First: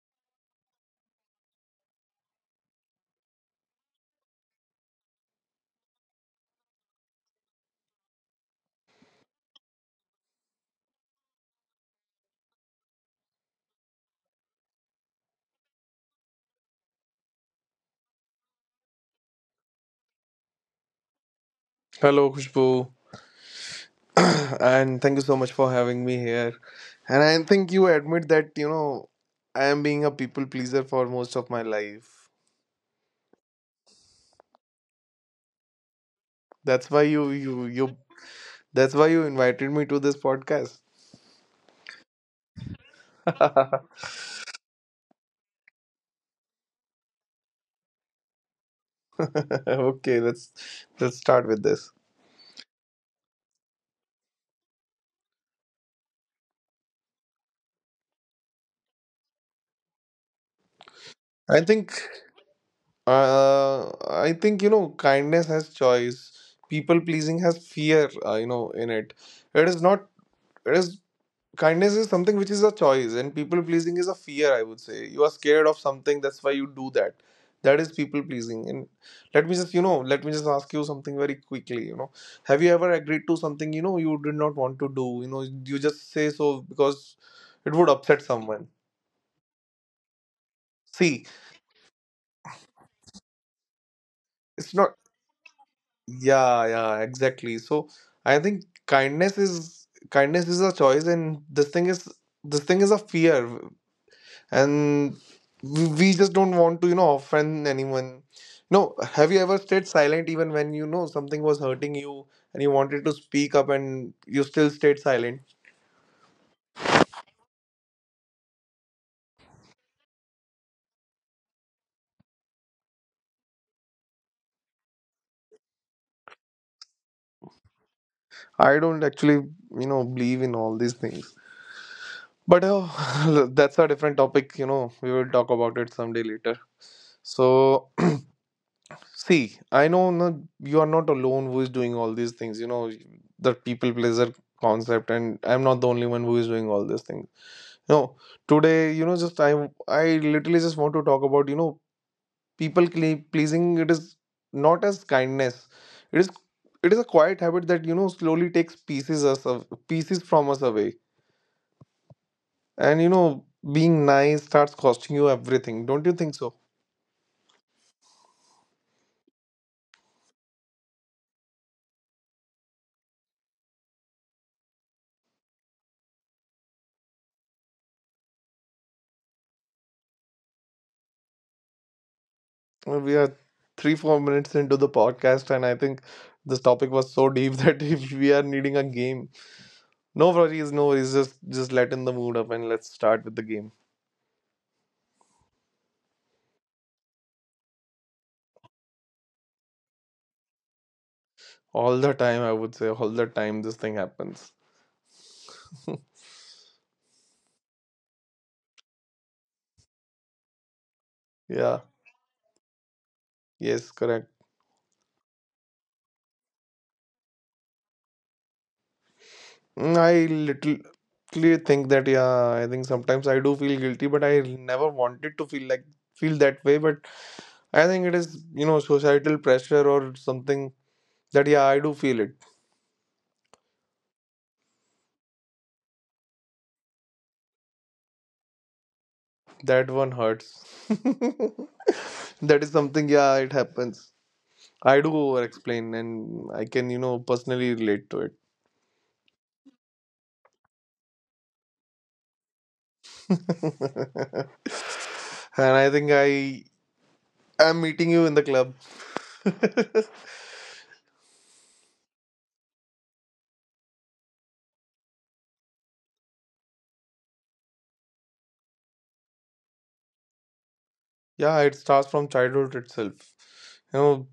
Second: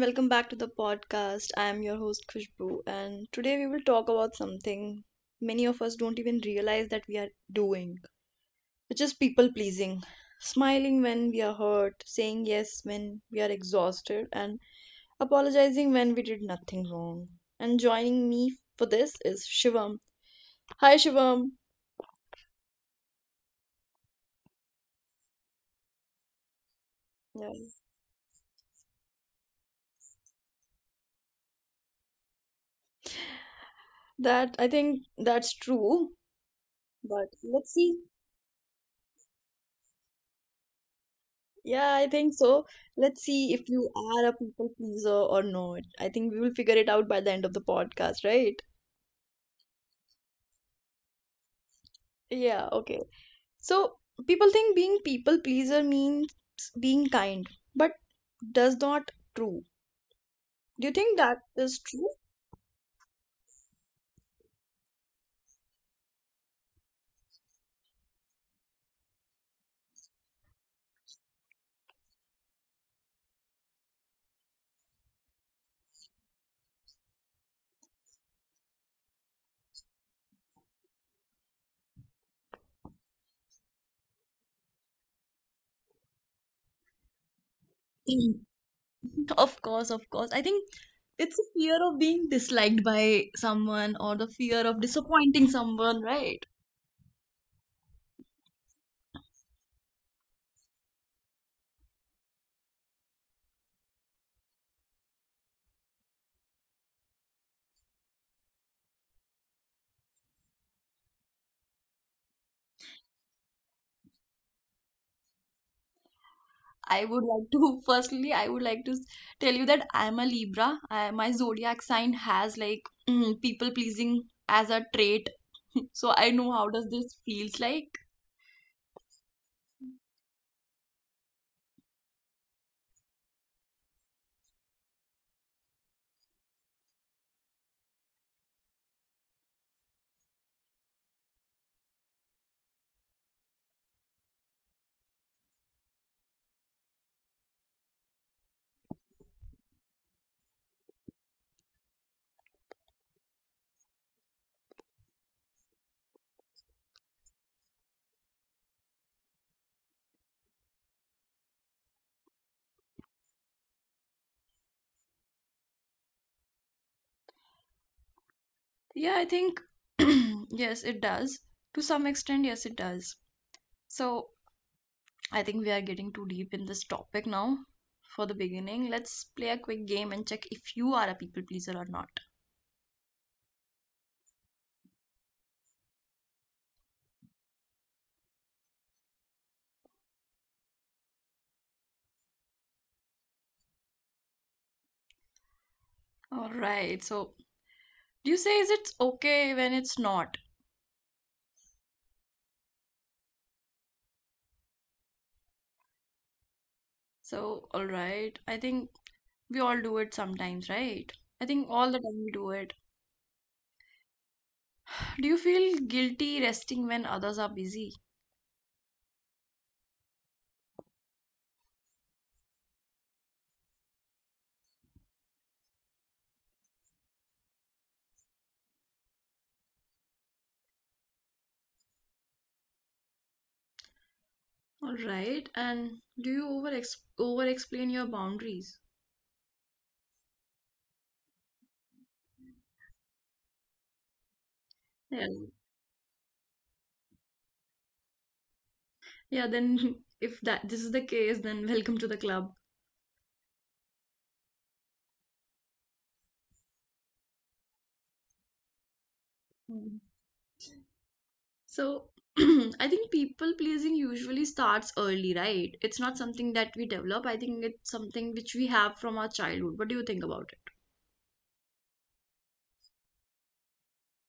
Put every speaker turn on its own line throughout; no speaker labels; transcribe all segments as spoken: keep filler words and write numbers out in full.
welcome back to the podcast. I am your host Khushbu and today we will talk about something many of us don't even realize that we are doing, which is people pleasing. Smiling when we are hurt, saying yes when we are exhausted and apologizing when we did nothing wrong. And joining me for this is Shivam. Hi Shivam.
Hello, Khushbu, and thank you so much for having me here. And I
Yeah.
think you admit that you know I am being a people pleaser for most of my life.
That I think that's true,
That's why you
but
you
let's
you.
see.
That's why you invited me to this podcast.
Yeah, I think so. Let's see if you are a people pleaser or not. I think we will figure it out by the end of the podcast, right?
Okay, let's let's start with this.
Yeah, okay. So people think being people pleaser means being kind, but does not true. Do you think that
I
is
think
true?
uh, I think you know kindness has choice. People pleasing has fear. Uh, you know in it. It is not. It is. Kindness is something which is a choice, and people pleasing is a fear, I would say. You are scared of something, that's why you do that. That is people pleasing. And let me just, you know, let me just ask you something very quickly. You know, have you ever agreed to something, you know, you did not want to do? You know, you just say so because it would upset
Mm.
someone.
Of course, of course. I think
See,
it's a fear of being disliked by someone or the fear
it's
of
not,
disappointing someone, right?
yeah, yeah, exactly. So I think kindness is kindness is a choice, and this thing is this thing is a fear. And we we just don't want to, you know, offend anyone. No, have you ever stayed silent even when you know something was hurting you, and you wanted to speak up and you still stayed silent?
I would like to, firstly, I would like to s- tell you that I'm a Libra. I, my zodiac sign has like people pleasing as a trait. So I know how does this feels like.
I don't actually, you know, believe in all these things, but oh, that's a different topic, you know, we will talk about it someday later. So see, I know, no, you are not alone who is doing all these things, you know, the people pleaser concept, and I'm not the only one who is doing all these things. No, today, you know, just I I literally just want to talk about, you know, people cle- pleasing. It is not as kindness. It is it is a quiet habit that, you know, slowly takes pieces us of, pieces from us away. And you know, being nice starts costing you everything. Don't you think so?
Yeah, I think yes, it does. To some extent, yes, it does. So I think we are getting too deep in this topic now. For the beginning, let's play a quick game and check if you are a people pleaser or not.
Well, we are three, four minutes into the podcast, and I think this topic was so deep that if we are needing a game. No worries, no worries. Just just let in the mood up and let's start with the game.
All right. So you say is it's okay when it's not.
All the time, I would say, all the time this thing happens.
So all right. I think we all do it sometimes, right? I think
Yeah,
all the time we do it.
yes, correct.
Do you feel guilty resting when others are busy?
Mm, I literally think that, yeah, I think sometimes I do feel guilty, but I never wanted to feel like feel that way. But I think it is, you know, societal pressure or something that, yeah, I do feel it.
All right. And do you over ex- over explain your boundaries?
That one hurts. That is something, yeah, it happens. I do
Yeah.
over explain and I can, you know, personally relate to it.
Yeah, then if that this is the case, then welcome to the club.
And I think I am meeting you in the club.
Mm. So I think people pleasing usually starts early, right? It's not something that we develop. I think it's something which we have from our childhood. What do you think about it?
Yeah, it starts from childhood itself, you know.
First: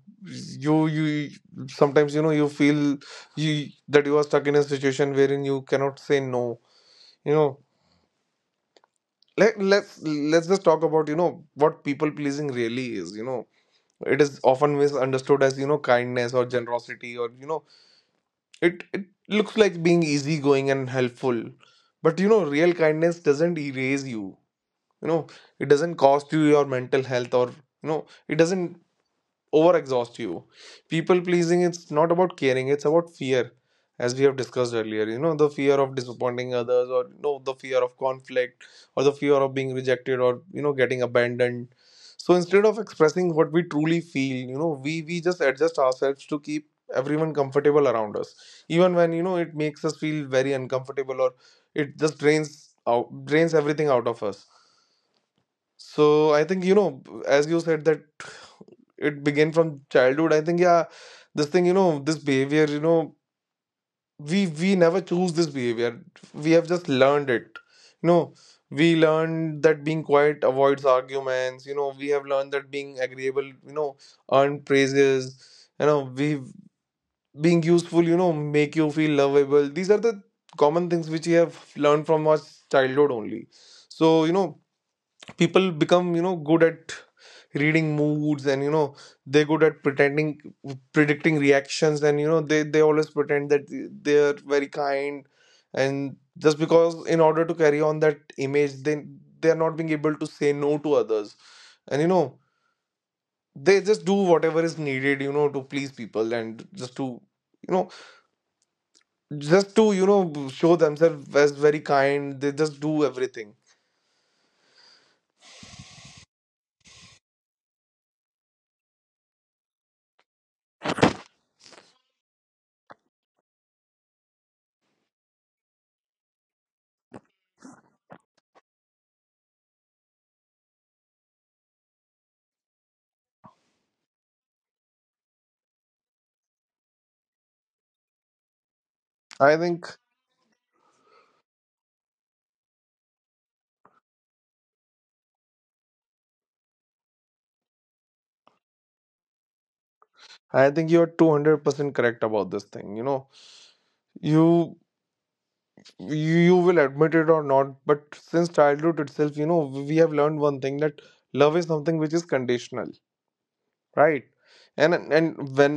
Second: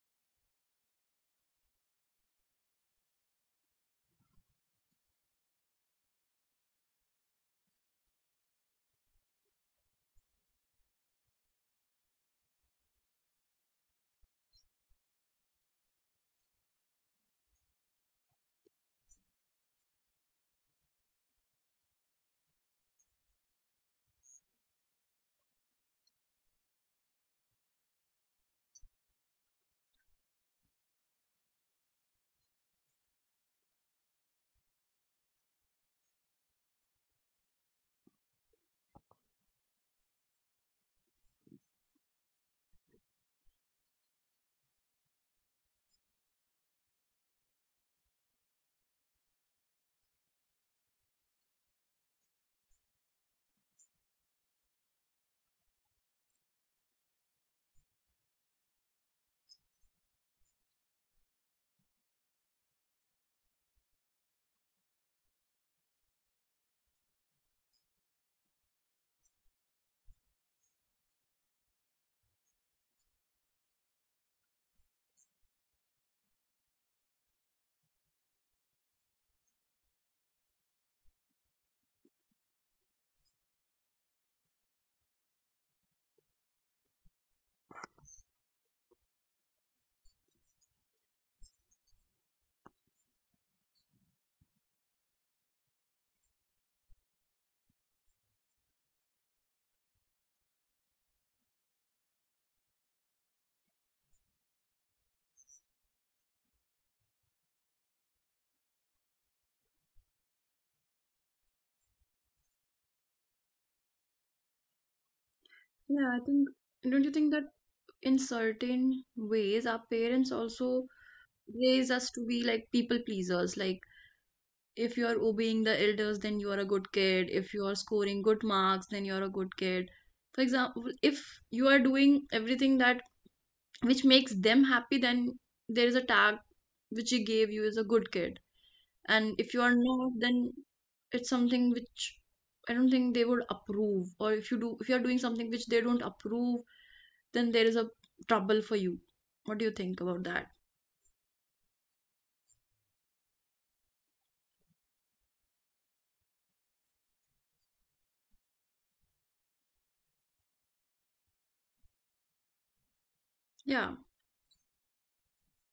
You you sometimes, you know, you feel you that you are stuck in a situation wherein you cannot say no, you know. Let, let's let's just talk about, you know, what people pleasing really is, you know. It is often misunderstood as, you know, kindness or generosity, or, you know, it it looks like being easygoing and helpful. But you know real kindness doesn't erase you. You know, it doesn't cost you your mental health, or, you know, it doesn't overexhaust you. People pleasing, it's not about caring, it's about fear, as we have discussed earlier. You know, the fear of disappointing others, or you know, the fear of conflict, or the fear of being rejected, or you know, getting abandoned. So instead of expressing what we truly feel, you know, we we just adjust ourselves to keep everyone comfortable around us, even when you know it makes us feel very uncomfortable, or it just drains out drains everything out of us. So I think, you know, as you said that it began from childhood, I think yeah, this thing, you know, this behavior, you know, we we never choose this behavior, we have just learned it. You know, we learned that being quiet avoids arguments, you know, we have learned that being agreeable, you know, earn praises. You know, we, being useful, you know, make you feel lovable. These are the common things which we have learned from our childhood only. So you know, people become, you know, good at reading moods, and you know they're good at pretending, predicting reactions, and you know they they always pretend that they're very kind, and just because in order to carry on that image, they they're not being able to say no to others. And you know, they just do whatever is needed, you know, to please people, and just to, you know, just to, you know, show themselves as very kind, they just do everything.
Yeah, I think don't you think that in certain ways our parents also raise us to be like people pleasers. Like if you are obeying the elders, then you are a good kid. If you are scoring good marks, then you are a good kid. For example, if you are doing everything that which makes them happy, then there is a tag which he gave you is a good kid. And
i
if you are
think
not, then it's something which I don't think they would approve. Or if you do, if you are doing something which they don't approve, then there is a trouble for you. What do you think about that?
I think you're two hundred percent correct about this thing, you know. You you you will admit it or not, but since childhood itself, you know, we have learned one thing, that love is something which is conditional,
Yeah.
right? And and when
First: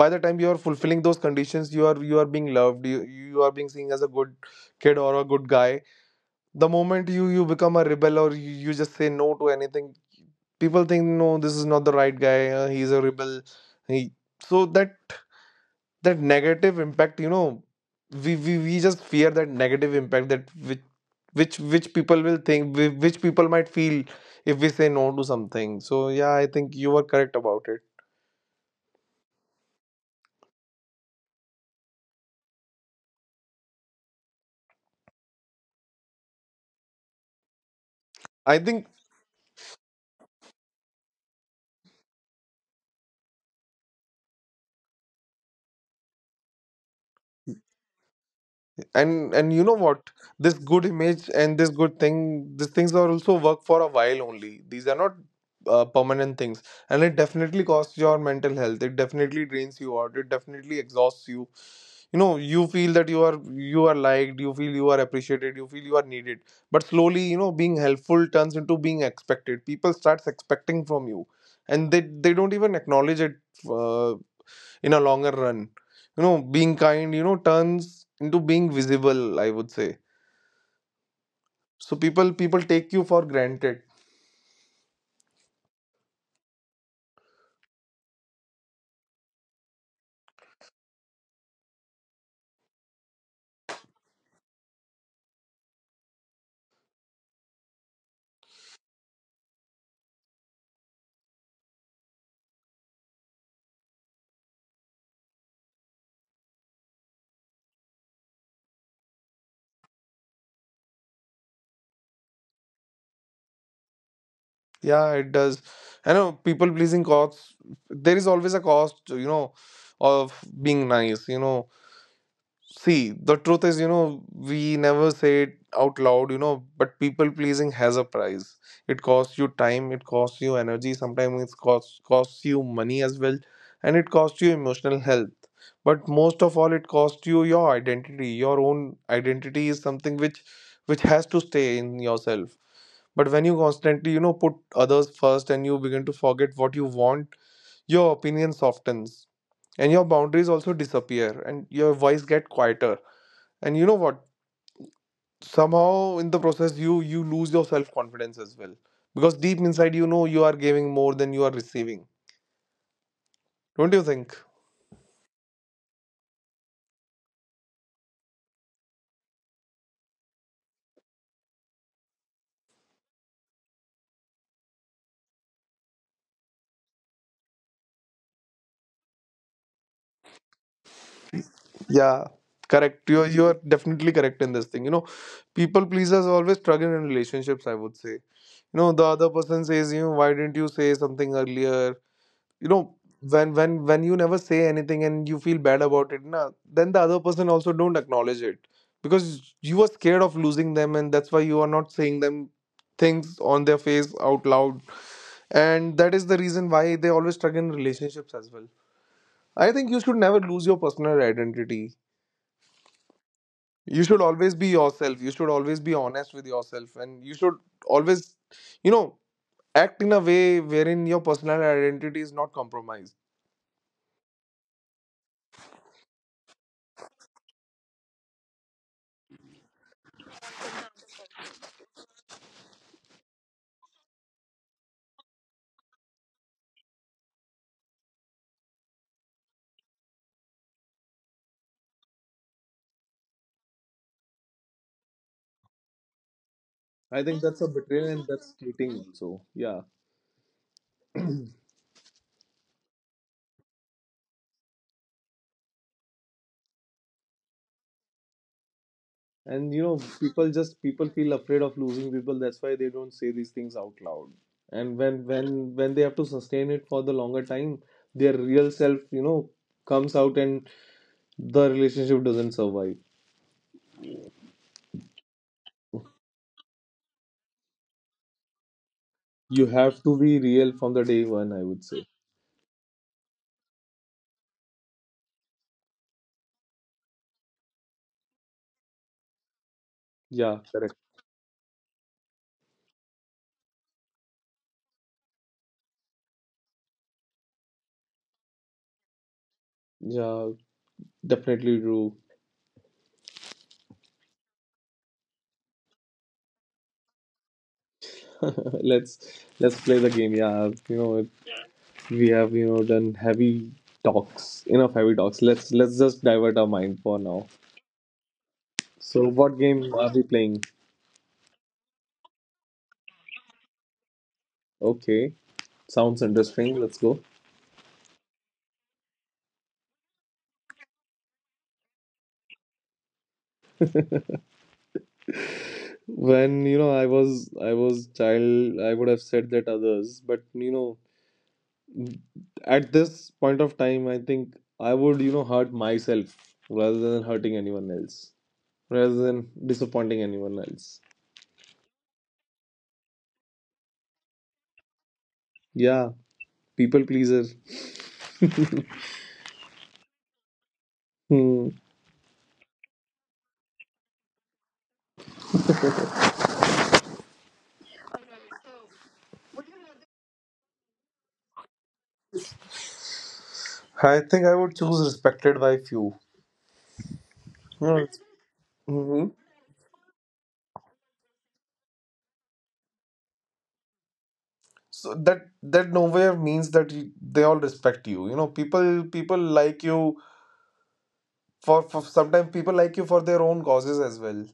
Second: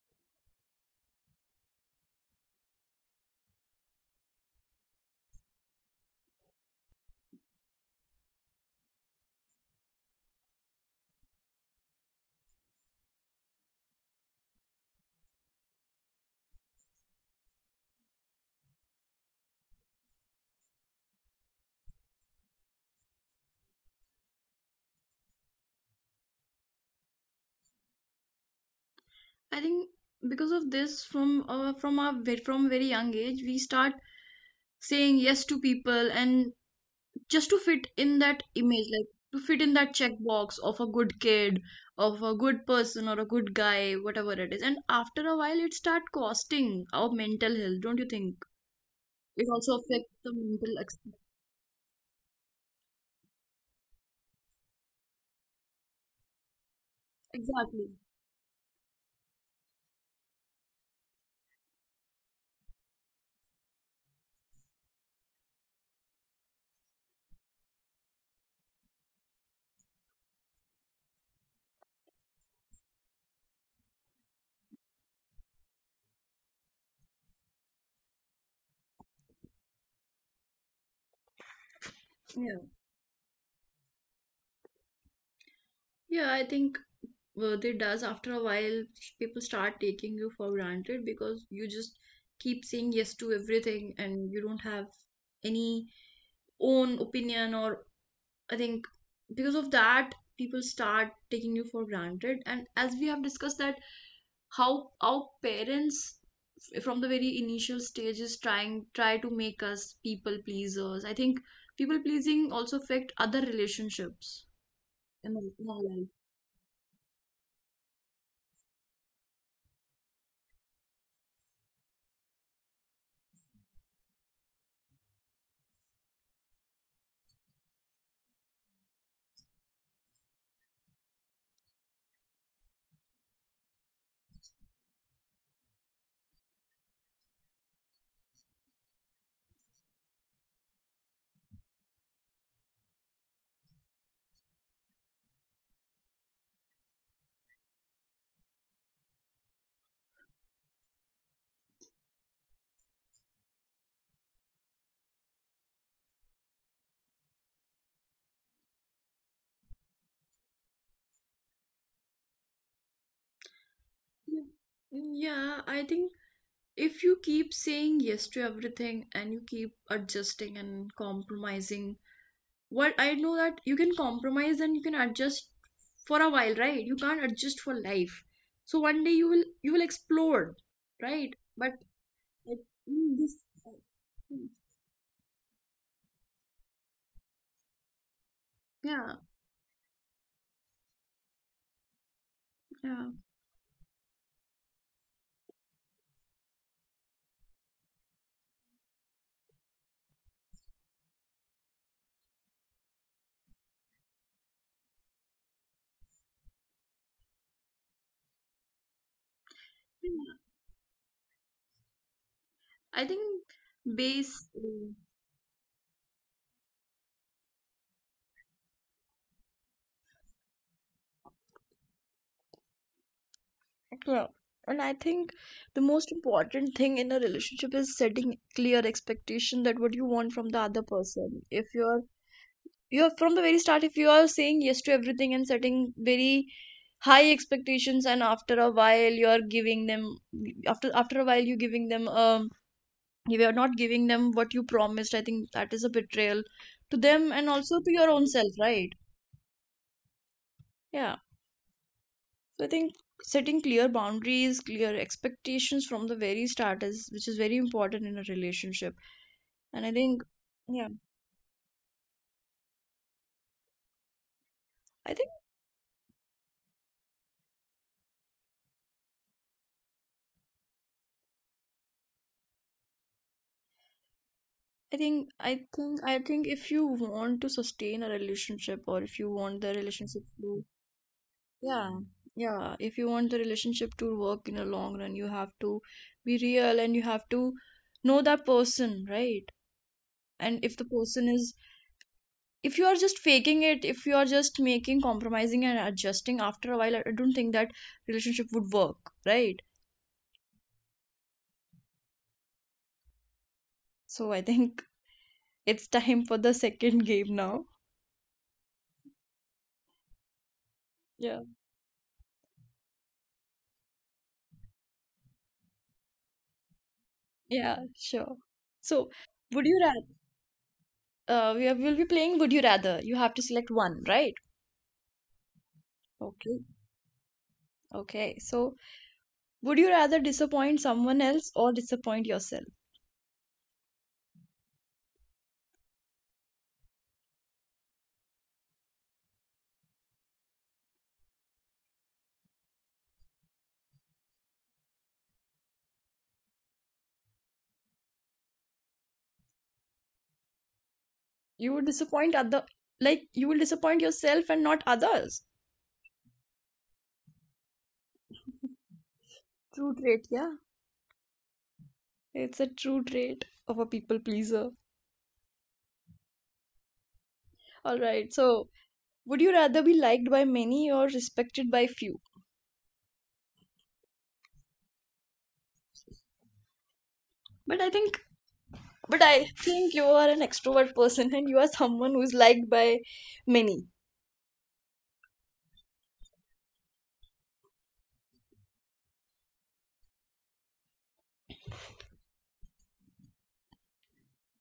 by the time you are fulfilling those conditions, you are you are being loved, you, you are being seen as a good kid or a good guy. The moment you you become a rebel, or you, you just say no to anything, people think no, this is not the right guy, uh, he's a rebel, he, so that that negative impact, you know, we, we we just fear that negative impact, that which which which people will think, whi- which people might feel if we say no to something. So yeah, I think you were correct about it.
I think because of this, from uh, from our ve- from very young age, we start saying yes to people and just to fit in that
I
image,
think
like to fit in that checkbox of a good kid, of a good person, or a good guy, whatever it is. And after a while, it start costing our mental health, don't you think?
and
It
and you
also
know
affects
what,
the
this
mental.
good
Ex-
image and this good thing, these things are also work for a while only, these are not uh, permanent things. And it definitely
exactly.
costs your mental health, it definitely drains you out, it definitely exhausts you. You know, you feel that you are, you are liked, you feel you are appreciated, you feel you are needed, but slowly, you know, being helpful turns into being expected, people starts expecting from you, and they they don't even acknowledge it. uh, in a longer run, you know, being kind, you know, turns into being visible, I would say. So people
Yeah.
people take you for granted.
Yeah, I think worth it does after a while people start taking you for granted because you just keep saying yes to everything and you don't have any own opinion or I think because of that people start taking you for granted, and as we have discussed that how our parents f- from the very initial stages trying try to make us people pleasers. I think people pleasing also affect other relationships
Yeah, it
in our
does.
in our life.
I know people pleasing costs, there is always a cost, you know, of being nice, you know. See, the truth is, you know, we never say it out loud, you know, but people pleasing has a price. It costs you time, it costs you energy, sometimes it costs costs you money as well, and it costs you emotional health. But most of all, it costs you your identity. Your own identity is something which which has to stay in yourself. But when you constantly, you know, put others first and you begin to forget what you want, your opinion softens, and your boundaries also disappear, and your voice get quieter. And you know what, somehow in the process, you you lose your self confidence as well, because deep inside, you know, you are giving more than you are receiving. Don't you think?
Yeah. Yeah, I think if you keep saying yes to everything and you keep adjusting and compromising, what I know that you can compromise and you can adjust for a while, right? You can't adjust for life. So one day you will you will explode, right? But
Yeah,
like,
correct.
mm,
You are,
this,
you are definitely correct in this thing, you know. People pleasers always struggle in relationships, I would say. You know, the
yeah,
other person says, you know, why didn't you say something earlier? You know,
yeah,
when when when you never say anything and you feel bad about it na, then the other person also don't acknowledge it, because you are scared of losing them, and that's why you are not saying them things on their face out loud. And that is the reason why they always struggle in relationships as well. I think you should never lose your personal identity.
I think
You should
base.
always be yourself, you should always be honest with yourself, and you should always, you know, act in a way wherein your personal identity is not compromised.
Yeah. And I think the most important thing in a relationship is setting clear expectation that what you want from the other person. If you're You are from the very start if you are saying yes to everything and setting very high expectations, and after a while you are giving them after after a while you giving them um you are not giving them what you promised. I think that is a betrayal to
I
them
think
and
that's a
also to
betrayal,
your
and
own self,
that's
right?
cheating also. Yeah.
Yeah. So I think setting clear boundaries, clear expectations from the very start is which is very important in a relationship.
And you
And I
know,
think
people just
yeah,
people feel afraid of losing people. That's why they don't say these things out loud. And
I
when
think
when when they have to sustain it for the longer time, their real self, you know, comes out, and the relationship doesn't survive.
I think I think I think if you want to sustain a relationship, or if you want
You
the
have to
relationship
be
to
real from the day one, I would
yeah,
say.
yeah, if you want the relationship to work in a long run, you have to be real, and you have to know that person, right?
Yeah,
And if the
correct.
person is, if you are just faking it, if you are just making compromising and adjusting after a while, I I don't think that relationship would work, right?
Yeah, definitely true.
So I think it's time for the second game now.
Let's let's play the game. Yeah, you know,
Yeah,
we have, you know, done heavy talks enough heavy talks, let's let's just divert our mind for now.
yeah, sure. So
So what
would you
game
rather,
are we playing?
uh, we are, we'll be playing Would You Rather. You have to select one, right?
Okay, sounds
Okay.
interesting, let's go.
Okay. So, would you rather disappoint someone else or disappoint yourself?
When, you know, i was I was child, I would have said that others, but you know, at this point of time, I think I would, you know, hurt myself rather than hurting anyone else, rather than disappointing anyone else.
You would disappoint other, like you will disappoint yourself and not others.
Yeah. People pleaser.
True trait, yeah.
Hmm.
It's a true trait of a people pleaser. All right. So, would you rather be liked by many or respected by few?
I think I would choose respected by few.
But I
Hmm.
think, but
Hmm.
I think you are an extrovert person and you are someone who's liked by many.
So that that nowhere means that you, they all respect you. You know, people people like you for, for sometimes people like you for their own causes as well.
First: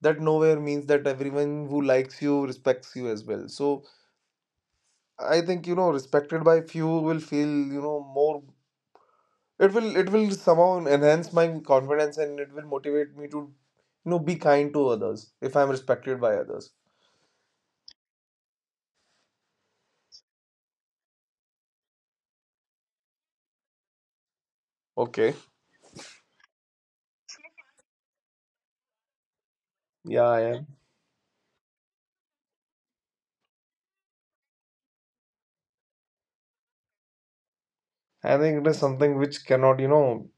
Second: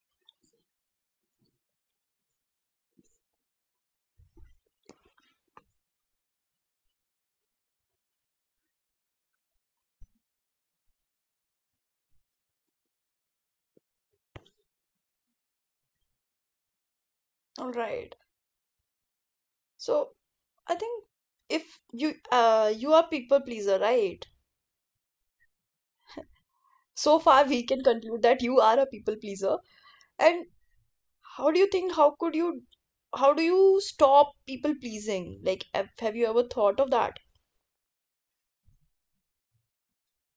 That nowhere means that everyone who likes you respects you as well. So I think you know respected by few will feel you know more. It will it will somehow enhance my confidence, and it will motivate me to you know be kind to others if I'm respected by others.
All right. So, I think if you uh you are people pleaser, right?
Okay.
So far we can conclude that you are a people pleaser.
Yeah, I
And
am.
how do you think how could you how do you stop people pleasing? Like have, have you ever thought of that?
I think it is something which cannot you know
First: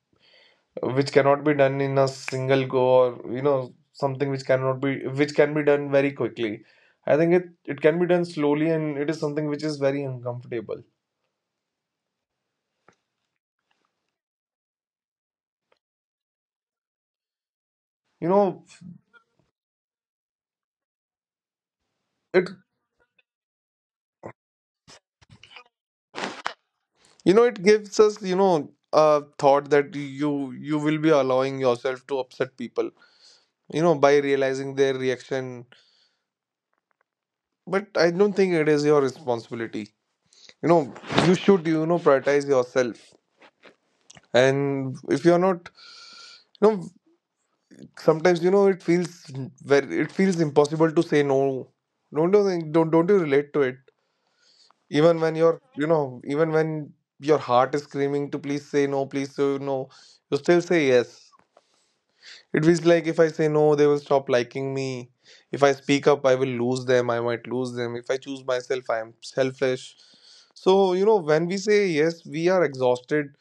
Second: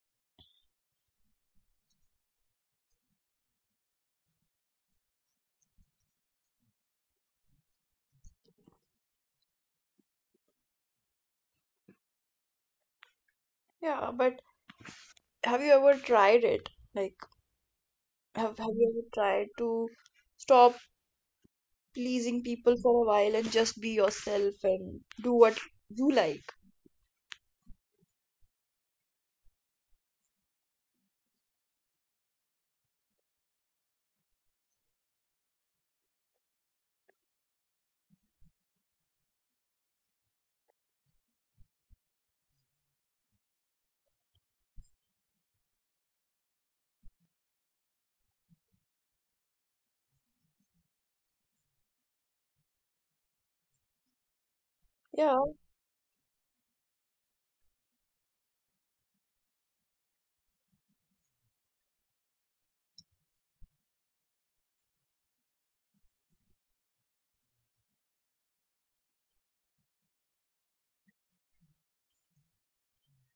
which cannot be done in a single go, or you know something which cannot be which can be done very quickly. I think it it can be done slowly, and it is something which is very uncomfortable.
Yeah, but have you ever tried it? Like
you
have
know
have you ever tried to stop pleasing
it
people for a while and just be yourself and do what you like?
you know it gives us you know a thought that you you will be allowing yourself to upset people, you know by realizing their reaction. But I don't think it is your responsibility. you know you should you know prioritize yourself. And if you're not, you know sometimes you know it feels very it feels impossible to say no. Don't you think? Don't, don't you relate to it, even when
Yeah,
you're — you know even when your heart is screaming, to "please say no, please say no," you still say yes? It feels like if I say no, they will stop liking me. If I speak up, I will lose them. I might lose them. If I choose myself, I am selfish. So, you know, when we say yes, we are exhausted.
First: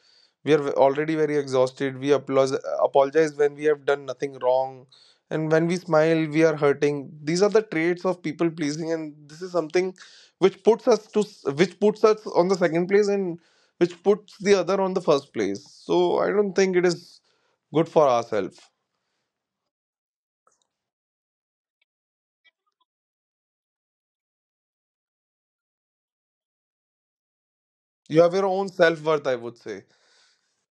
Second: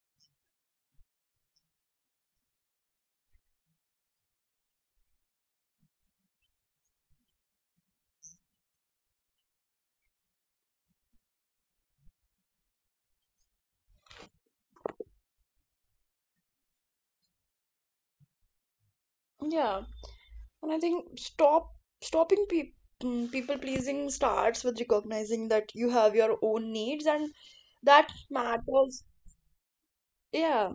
We are already very exhausted. We applause, apologize when we have done nothing wrong. And when we smile, we are hurting. These are the traits of people pleasing. And this is something which puts us to, which puts us on the second place, and which puts the other on the first place. So I don't think it is good for ourselves.
yeah. And I think stop stopping pe- mm, people pleasing starts with recognizing that you have your own needs and that
You have your own self
matters.
worth, I would say.
Yeah,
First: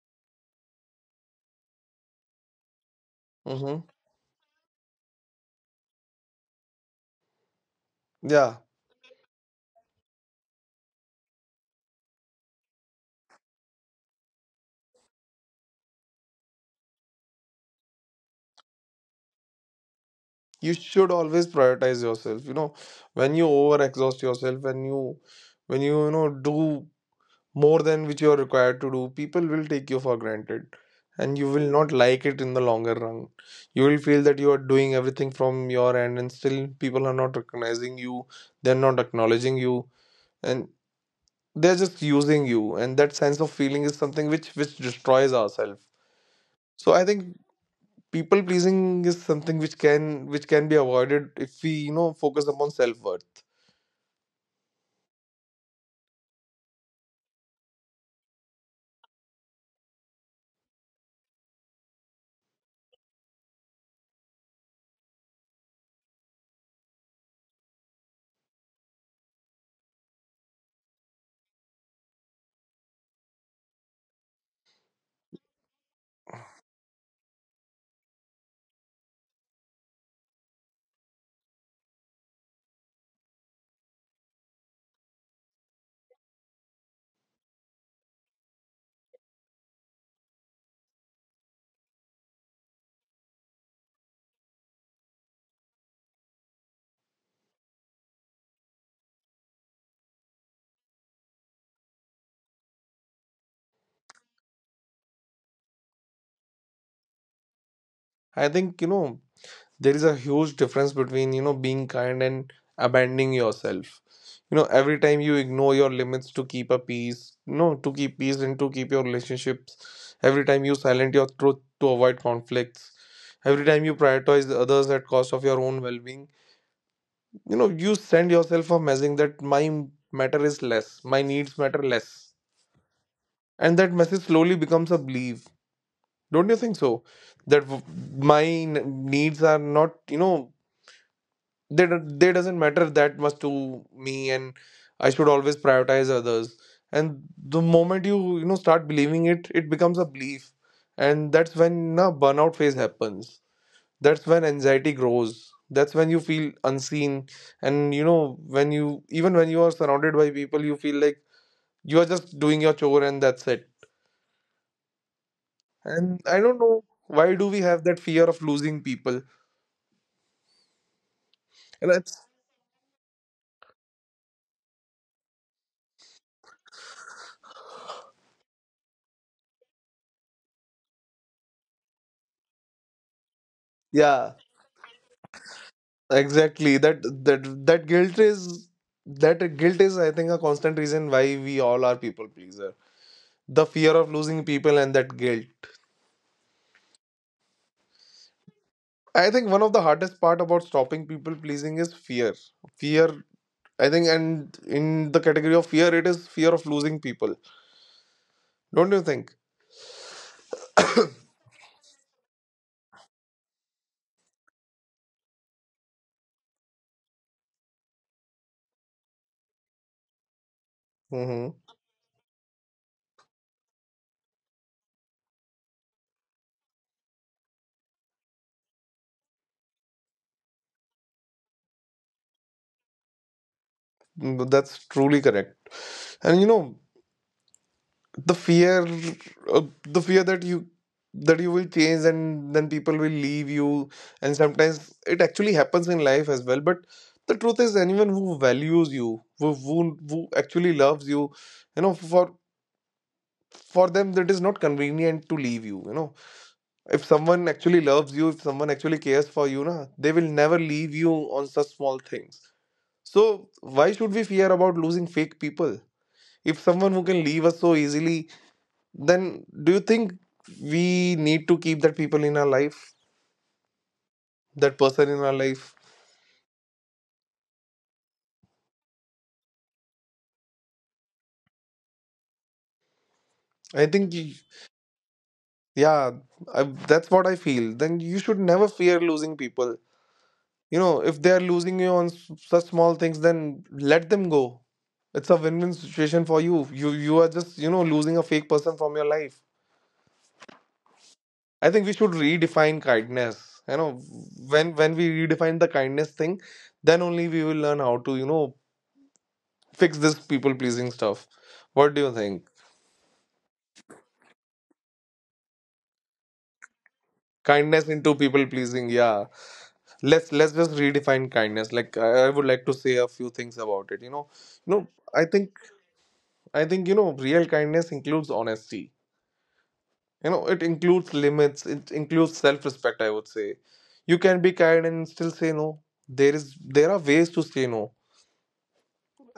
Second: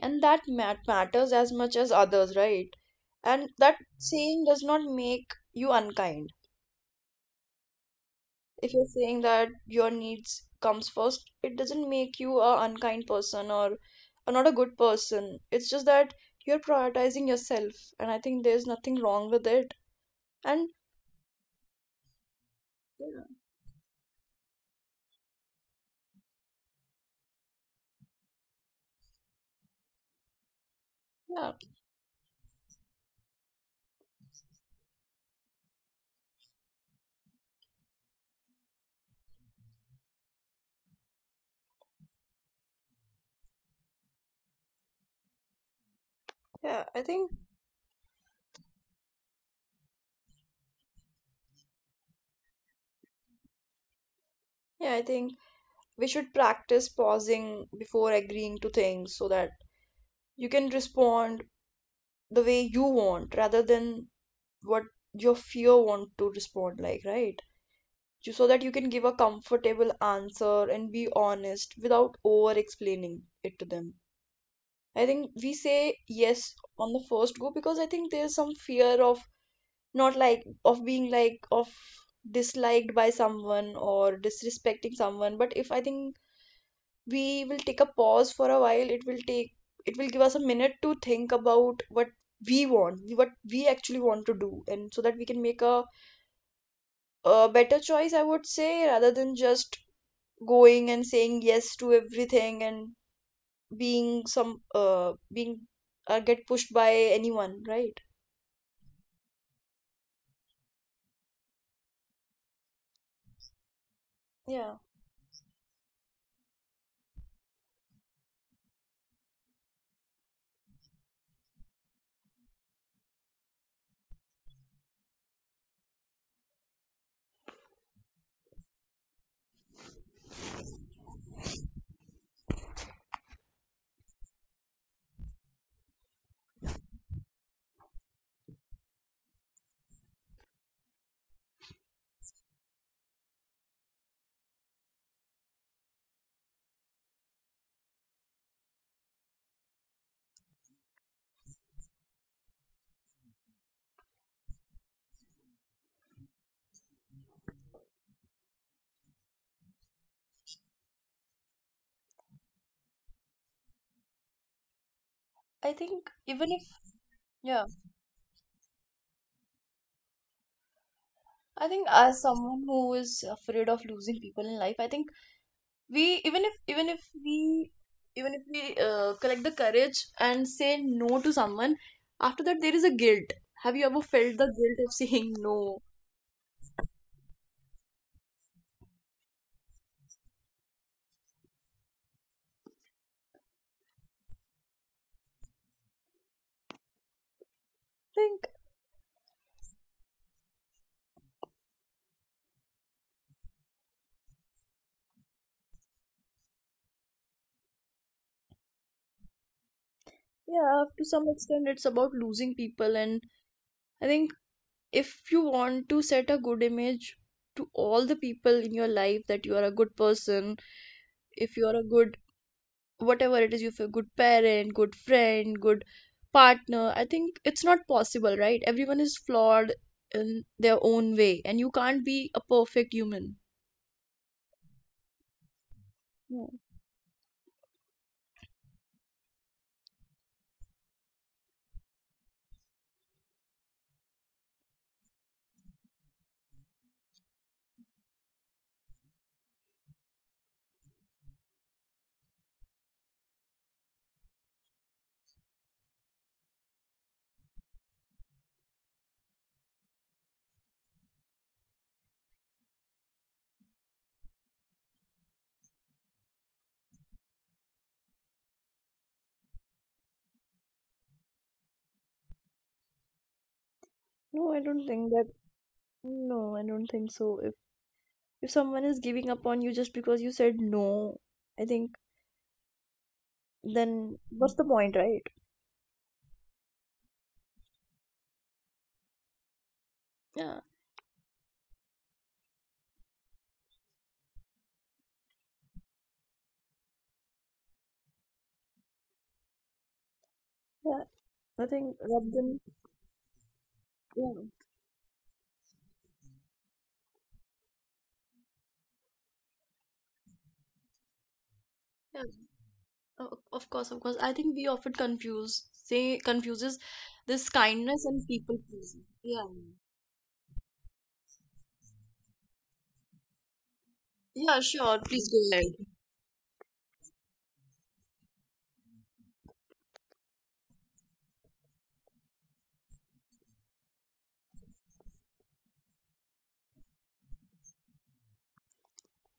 and that mat- matters as much as others, right? And that
Mm-hmm.
saying does not make you unkind.
Yeah.
If you're saying that your needs comes first, it doesn't make you a unkind person, or, or not a good person. It's just that you're prioritizing yourself, and I think there's nothing wrong with it. And
You should always prioritize yourself. You know
yeah,
when you over exhaust yourself, when you when you you know do more than which you are required to do, people will take you for granted, and you
yeah,
will not like it in the longer run. You will feel that you are doing everything from your end, and still people are not recognizing you, they're not acknowledging you, and they're just using you. And that sense of feeling is something which which destroys ourselves.
yeah,
So
I
I think
think.
people pleasing is something which can which can be avoided if we you know focus upon self-worth.
Yeah, I think we should practice pausing before agreeing to things so that you can respond the way you want rather than what your fear want to respond like, right? Ju- So that you can give a comfortable answer and be honest without over explaining it to them. I think we say yes on the first go because I think there's some fear of not like of being like of disliked by someone or disrespecting someone. But if I think we will take a pause for a while, it will take, it will give us a minute to think about what we want, what we actually want to do, and so that we can make a, a better choice, I would say, rather than just going and saying yes to everything and being some uh being uh, get pushed by anyone, right?
I think you know there is a huge difference between you know being kind and abandoning yourself. You know
Yeah,
every time you ignore your limits to keep a peace, no, to keep peace and to keep your relationships, every time you silent your truth to avoid conflicts, every time you prioritize the others at cost of your own well-being, you know you send yourself a message that my matter is less, my needs matter less. And that message slowly becomes a belief. Don't you think so? That w- my n- needs are not, you know they, do they doesn't matter that much to me, and I should always prioritize others. And the moment you you know start believing it it becomes a belief. And that's when a burnout phase happens. That's when anxiety grows. That's when you feel unseen. And you know when you even when you are surrounded by people, you feel like you are just doing your chore, and that's it.
I think
And I
even
don't
if,
know why do we
yeah,
have that fear of losing people?
I think
And that's
as someone who is afraid of losing people in life, I think we even if even if we even if we uh, collect the courage and say no to someone, after that there is a guilt. Have you ever
Yeah,
felt the guilt of saying no? I
exactly. That that that guilt is that guilt is I think, a constant reason why we all are people pleaser. The fear of losing people and that guilt.
think
I think one of the hardest part about stopping people pleasing is fear. Fear, I think, and in the category of fear, it is fear of losing people. Don't you think?
yeah, to some extent it's about losing people, and I think if you want to set a good image to all the people in your life that you are a good person, if
Mm-hmm.
you are a good, whatever it is, you feel good parent, good friend, good partner, I think it's not possible, right? Everyone is flawed in their own way and you can't be a perfect human.
Mm, that's truly correct. And you
No,
know, the fear, uh, the fear that you that you will change, and then people will leave you, and sometimes it actually happens in life as well. But the truth is, anyone who values you, who, who, who actually loves you, you know for for them, that is not convenient to leave you you know If someone actually loves you, if someone actually cares for you, na, they will never leave you on such small things. So why should we fear about losing fake people? If someone who can leave us so easily, then do you think we need to keep that people in our life
no, I
that
don't
person
think
in
that.
our life?
No, I don't think so. If if someone is giving up on you just because you said no, I think
I think
then
y-
what's the point, right?
yeah, I, that's what I feel. Then you should never fear losing people.
Yeah.
You know if they are losing you on s- such small things, then let them go. It's a win-win situation for you. You you are just you know losing a fake person from your life.
Yeah, I
I think we
think
should
rather than
redefine kindness. You know
yeah,
when when we redefine the kindness thing, then only we will learn how to you know fix this people pleasing stuff. What do you
yeah,
think?
Oh, of course, of course. I think we often confuse say confuses this
Kindness
kindness
into
and
people
people
pleasing.
pleasing.
Yeah.
Yeah.
Let's let's just redefine kindness. Like, I, I would like to say a few things about it you know
Yeah,
you know
sure.
i
Please go
think
ahead.
i think you know real kindness includes honesty. You know it includes limits, it includes self-respect, I would say. You can be kind and still say no. There is there are ways to say no.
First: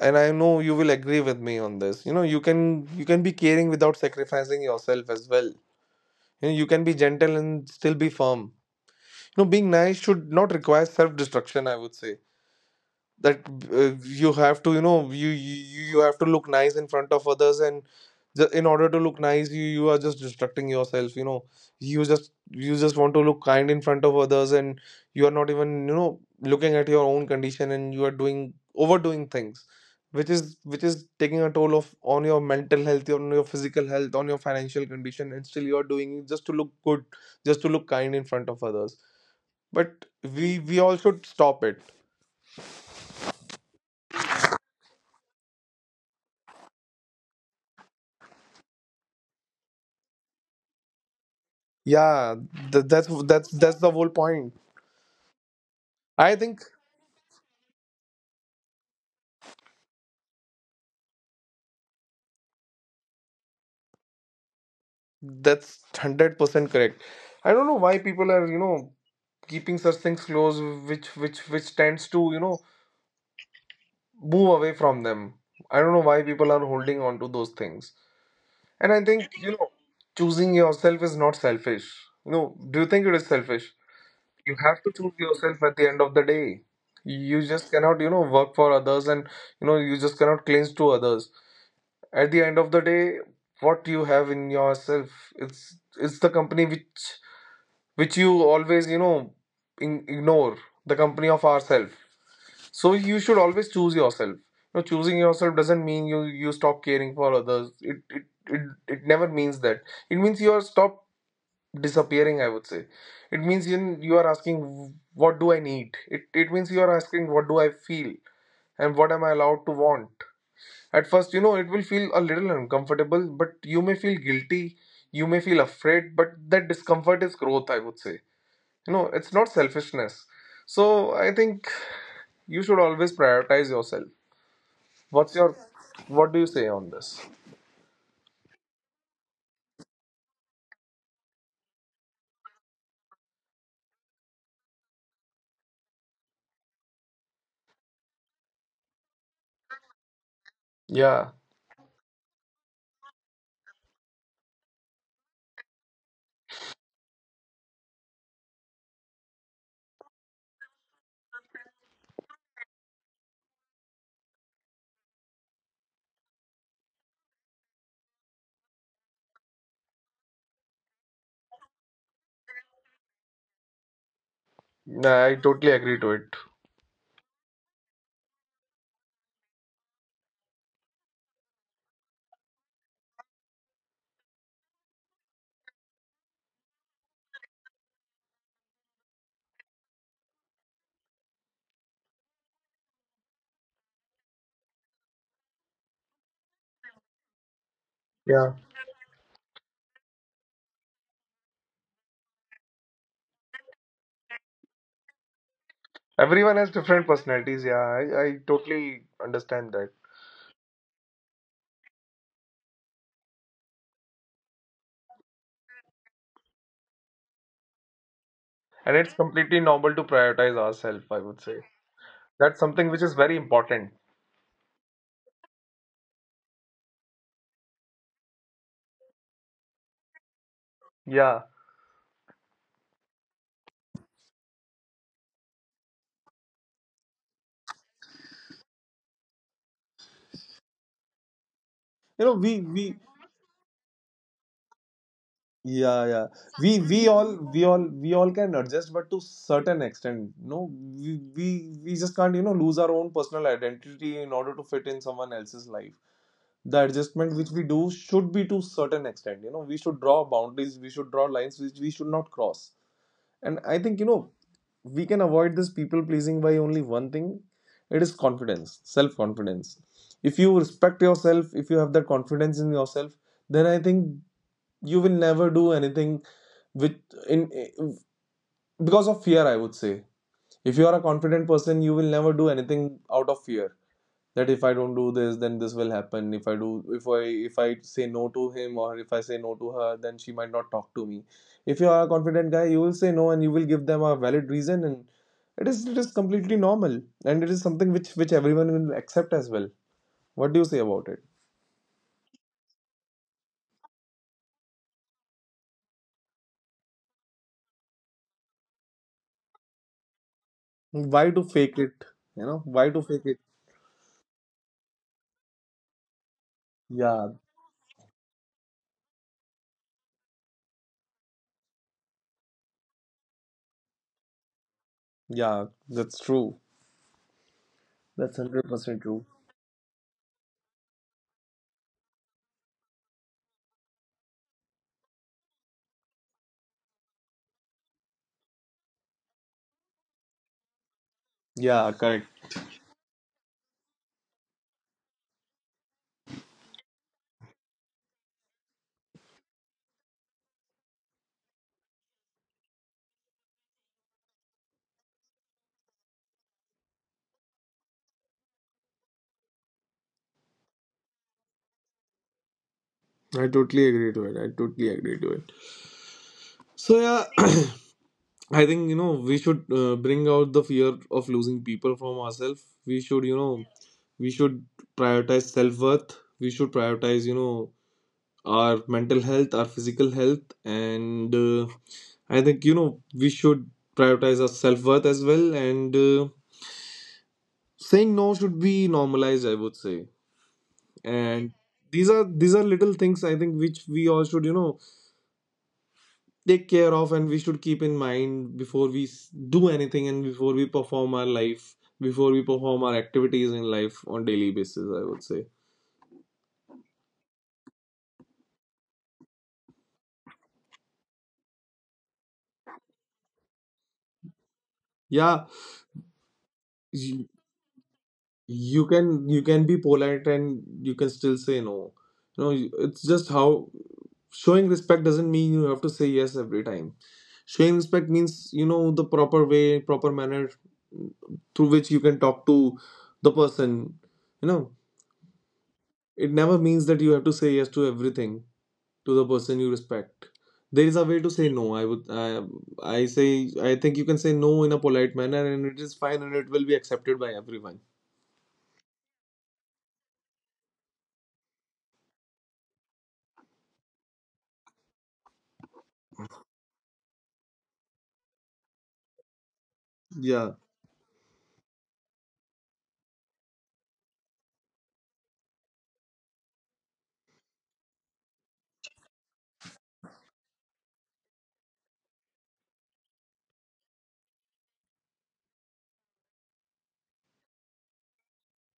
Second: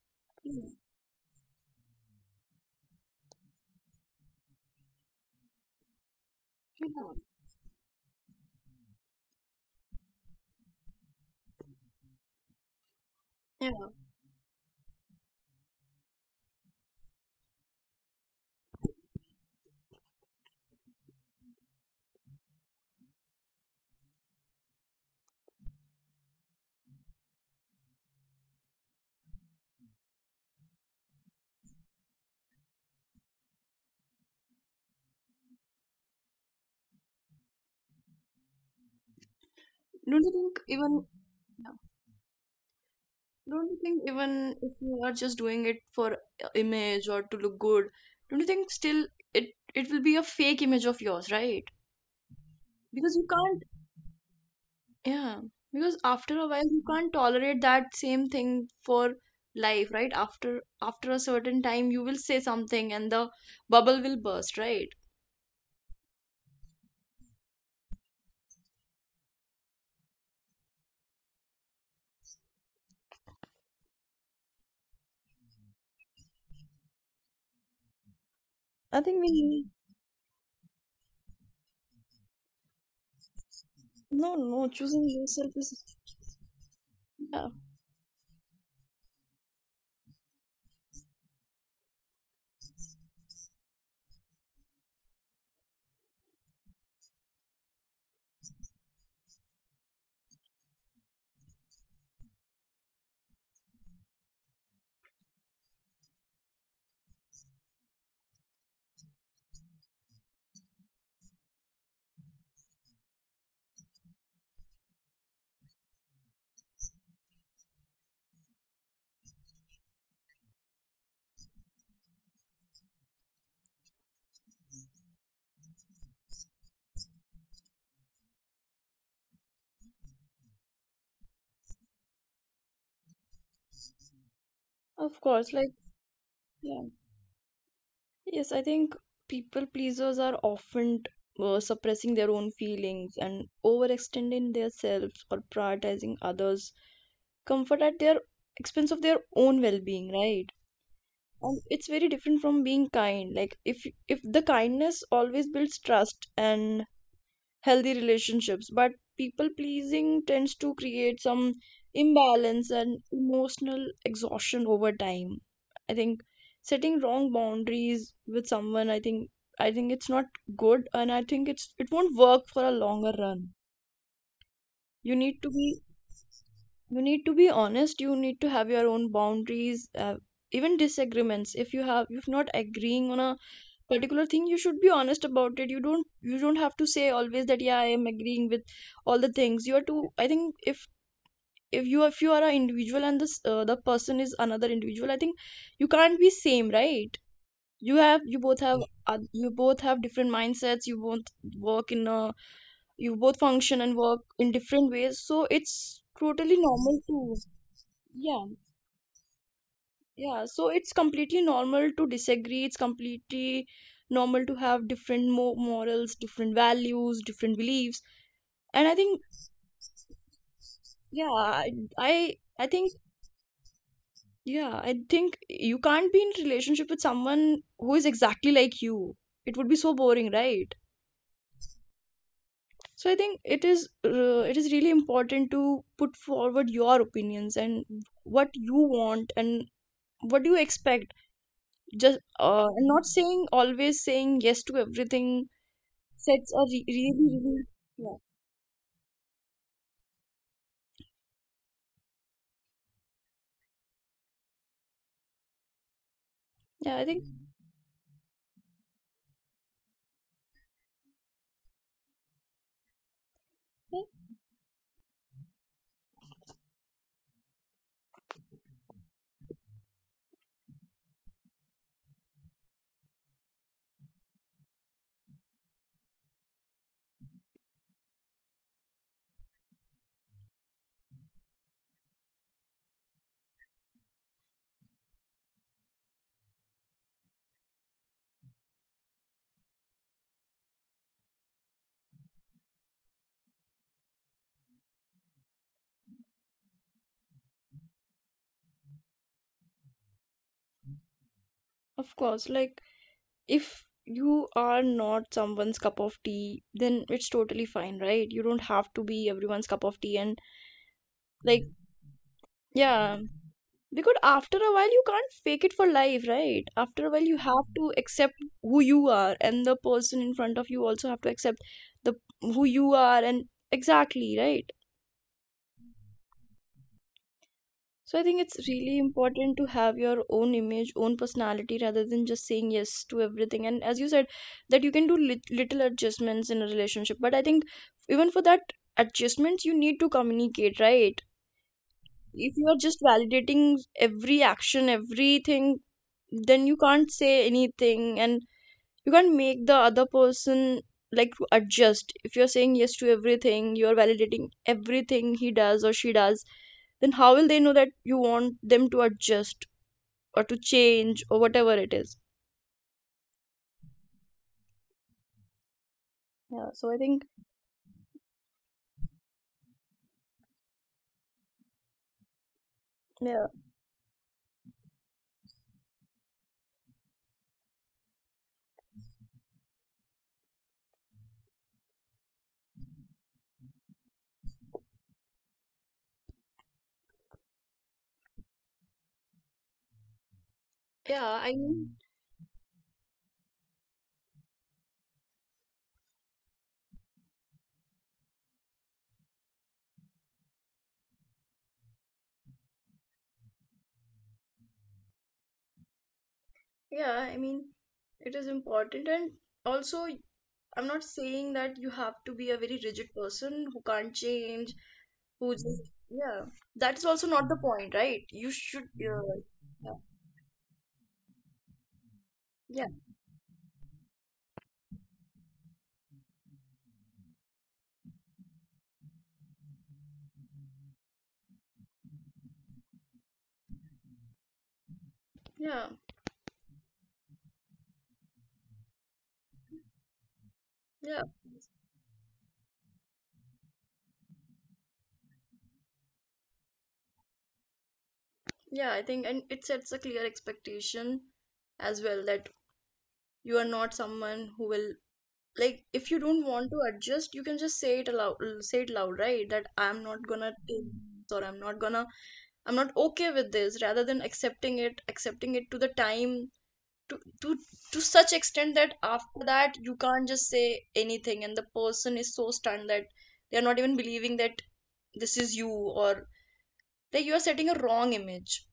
And I know
Yeah.
you will agree with me on this. you know you can you can be caring without sacrificing yourself as well. You know you can be
Yeah.
gentle and still be firm. You know being nice should not require self-destruction, I would say. That
Yeah.
uh, You have to you know you, you you have to look nice in front of others, and ju- in order to look nice, you you are just distracting yourself. you know you just you just want to look kind in front of others. And you are not even you know looking at your own condition, and you are doing overdoing things, which is which is taking a toll of on your mental health, on your physical health, on your financial condition, and still you are doing it just to look good, just to look kind in front of others. But
Don't you
we
think
we all
even
should stop
yeah.
it.
Don't you think even if you are just doing it for uh, image or to look good, don't you think still it it will be a fake image of yours, right?
Yeah, th- that's
Because you
that's
can't,
that's the whole point.
yeah, because
I
after a
think
while you can't tolerate that same thing for life, right? After after a certain time you will say something and the bubble will burst, right?
that's hundred percent correct. I don't know why people are you know keeping such things close, which which which tends to you know move away from them. I don't know why people are holding on to those things. And
I
I
think
think you
we
know choosing yourself is not selfish. You know, do you think it is selfish?
no
You
no
have to
choosing
choose
yourself
yourself
is
at the end of the day. You
yeah,
just cannot you know work for others, and you know you just cannot cling to others. At the end of the day, what you have in yourself, it's it's the company which which you always you know in, ignore — the company of ourselves. So you should always choose yourself. You know, choosing yourself doesn't mean you you stop caring for others. It it it, it never means that. It means you are stop disappearing, I would say. It means you you are asking what do I need. It it means you are asking what do I feel, and what am I allowed to want. At first, you know, it will feel a little uncomfortable, but you may feel guilty, you may feel afraid, but that discomfort is growth, I would say. You know, it's not selfishness. So I think you should always prioritize yourself.
of
What's
course,
your,
like
what do you say
yeah,
on this?
yes, I think people pleasers are often uh, suppressing their own feelings and overextending themselves or prioritizing others comfort at their expense of their own well-being, right?
Yeah,
Um, it's very different from being kind. Like, if if the kindness always builds trust and healthy relationships, but people pleasing tends to create some imbalance and emotional exhaustion over time. I think setting wrong boundaries with someone, i think I think it's not good, and I think it's it won't work for a longer run. you
nah, I
need to
totally
be
agree to it.
you need to be honest, you need to have your own boundaries, uh, even disagreements. If you have, if not agreeing on a particular thing, you should be honest about it. You don't you don't have to say always that yeah, I am agreeing with all the things you are to. I think, if if you if you are an individual and this uh, the person is another individual, I think you can't be same, right? You have you
Yeah.
both have uh, you both have different mindsets. You both work in a, you both function and work in different ways, so it's totally
Everyone has
normal
different
to,
personalities. Yeah, I, I
yeah.
totally understand that.
Yeah, so it's completely normal to disagree. It's completely normal to have different mo morals, different values, different beliefs. And I
And it's
think,
completely normal to prioritize ourselves, I
yeah,
would say.
I, I
That's
I
something
think,
which is very important.
yeah, I think you can't be in relationship with someone who is exactly like you. It would be so boring, right?
Yeah.
So I think it is, uh, it is really important to put forward your opinions and what you want and what do you expect. Just,
You know, we
uh, and
we
not saying always saying yes to everything
Yeah, yeah.
sets are
We
re-
we
really
all
really,
we all
yeah.
we all can adjust, but to certain extent, no, we we we just can't you know lose our own personal identity in order to fit in someone else's life. The
Yeah, I think,
adjustment which we do should be to certain extent. You know, we should draw boundaries, we should draw lines which we should not cross. And I think
yeah,
you know we can avoid this people pleasing by only one thing. It is confidence, self confidence. If you respect yourself, if you have that confidence in yourself, then I think you will never do anything with in eh, because of fear i would say. If you are a confident person, you will never do anything out of fear that if I don't do this then this will happen. If I do if I If I say no to him or if I say no to her, then she might not talk to me. If you are a confident guy, you will say no and you will give them a valid reason, and it is it is completely normal, and it is something which which everyone will accept as well. What do you say about it?
of course, like if you are not someone's cup of tea, then it's totally fine, right? You don't have to be everyone's cup of tea. And,
Why to
like,
fake it? You know why to
yeah,
fake it?
because after a while, you can't fake it for life, right? After a while,
Yeah,
you have to accept who you are, and the person in front of you also have to accept the who you are, and exactly, right?
yeah, that's true.
So I
That's
think it's
one hundred percent
really
true.
important to have your own image, own personality rather than just saying yes to everything. And as you said, that you can do lit- little adjustments in a relationship. But I think even for that adjustments, you need to communicate, right?
Yeah, correct.
If you are just validating every action, everything, then you can't say anything and you can't make the other person like to adjust. If you're saying yes to everything, you're validating everything he does or she does, then how will they know that you want them to adjust? Or to change or whatever it is.
I totally agree to it. I totally agree to it.
Yeah, so
So
I
yeah,
think
I think you know we should uh, bring out the fear of losing people from ourselves. We should you
yeah,
know we should prioritize self worth. We should prioritize you know our mental health, our physical health, and uh, I think you know we should prioritize our self worth as well. And uh, saying no should be normalized, I would say,
yeah,
and
I mean,
these are these are little things I think which we all should you know take care of, and we should keep in mind before we s- do anything, and before we perform our life, before we perform our activities in life on daily basis, I would say.
yeah, I mean, it is important. And also, I'm not saying that you have to be a very rigid person who can't change,
Yeah,
who just yeah, that's
you,
also not the point, right? You
you
should,
can you
uh,
can be
yeah,
polite, and you can still say no. You know you-
yeah,
it's just how. Showing respect doesn't mean you have to say yes every time. Showing respect means, you know, the proper way, proper manner, mm, through which you can talk to the person, you know.
yeah,
It never means that you have to say yes to everything, to the person you respect. There is a way
yeah.
to say no. I would, I, I say, I think you can say no in a polite manner, and it is fine, and it will be accepted by everyone.
Yeah, I think, and it sets a clear expectation as well that you are not someone who will, like, if you don't want to adjust, you can just say it aloud, say it loud, right? That I'm not
Yeah,
gonna take this, or I'm not gonna, I'm not okay with this, rather than accepting it, accepting it to the time, to to to such extent that after that you can't just say anything and the person is so stunned that they're not even believing that this is you, or that you are setting a wrong image.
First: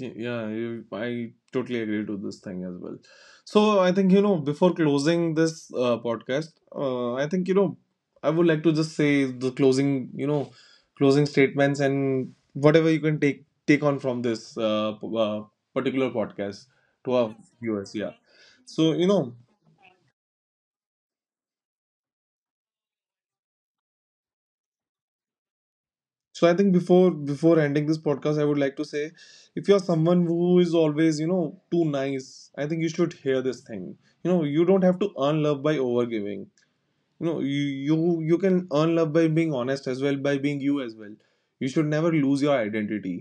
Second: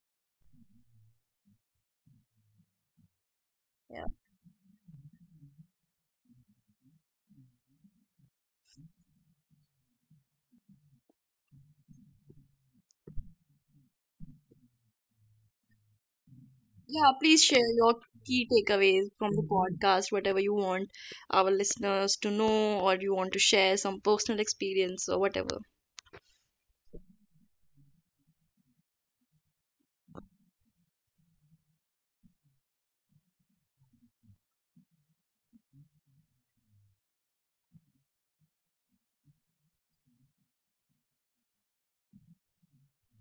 y- yeah, you- I totally agree to this thing as well. So I
Yeah.
think you know before closing this uh, podcast, uh, I think you know I would like to just say the closing, you know, closing statements and whatever you can take take on from this uh, p- uh, particular podcast to
Yeah,
our
please share
viewers.
your
Yeah.
key
So you
takeaways from
know
the podcast, whatever you want our listeners to know, or you want to share some personal experience or whatever.
So I think before before ending this podcast, I would like to say, if you're someone who is always, you know, too nice, I think you should hear this thing. You know, you don't have to earn love by overgiving. You know, you you you can earn love by being honest as well, by being you as well. You should never lose your identity.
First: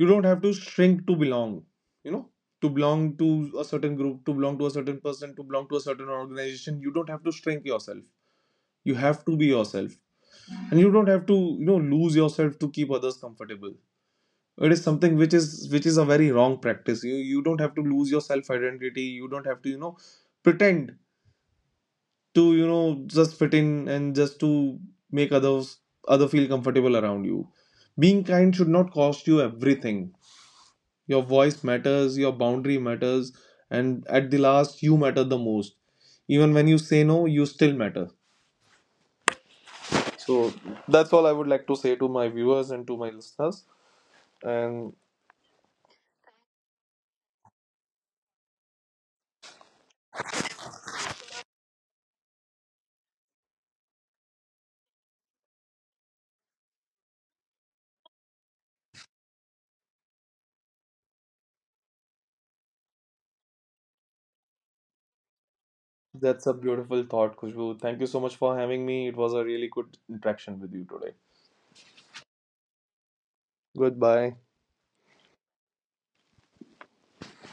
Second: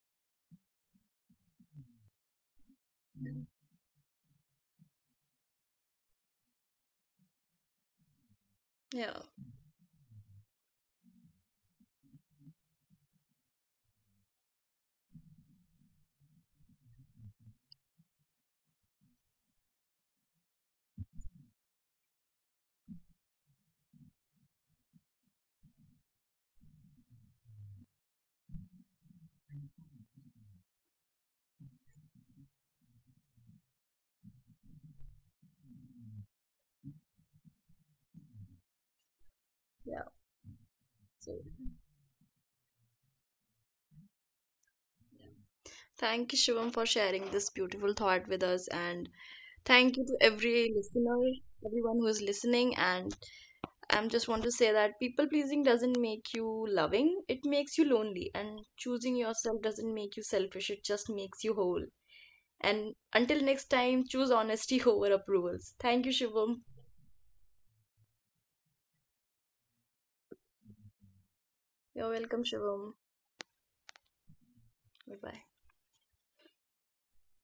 You don't have to shrink to belong. You know, to belong to a certain group, to belong to a certain person, to belong to a certain organization. You don't have to shrink yourself. You
Yeah,
have to be yourself, and you don't have to, you know, lose yourself to keep others comfortable. It is something which is which is a very wrong practice. You you don't have to lose your self identity. You don't have to, you know, pretend to, you know, just fit in and just to make others other feel comfortable around you. Being kind should not cost you everything. Your voice matters, your boundary matters, and at the last, you matter the most. Even when you say no, you still matter.
yeah.
So that's all I
So,
would like to say to my viewers and to my listeners. And
yeah. Thank you, Shivam, for sharing this beautiful thought with us, and thank you to every listener, everyone who is listening. And I just want to say that people pleasing doesn't make you loving; it makes you lonely, and choosing yourself doesn't make you selfish; it just makes you whole. And until next time, choose honesty over approvals. Thank you,
that's a
Shivam.
beautiful thought, Khushbu. Thank you so much for having me. It was a really good interaction with you today.
You're welcome, Shivam.
Goodbye.
Bye bye.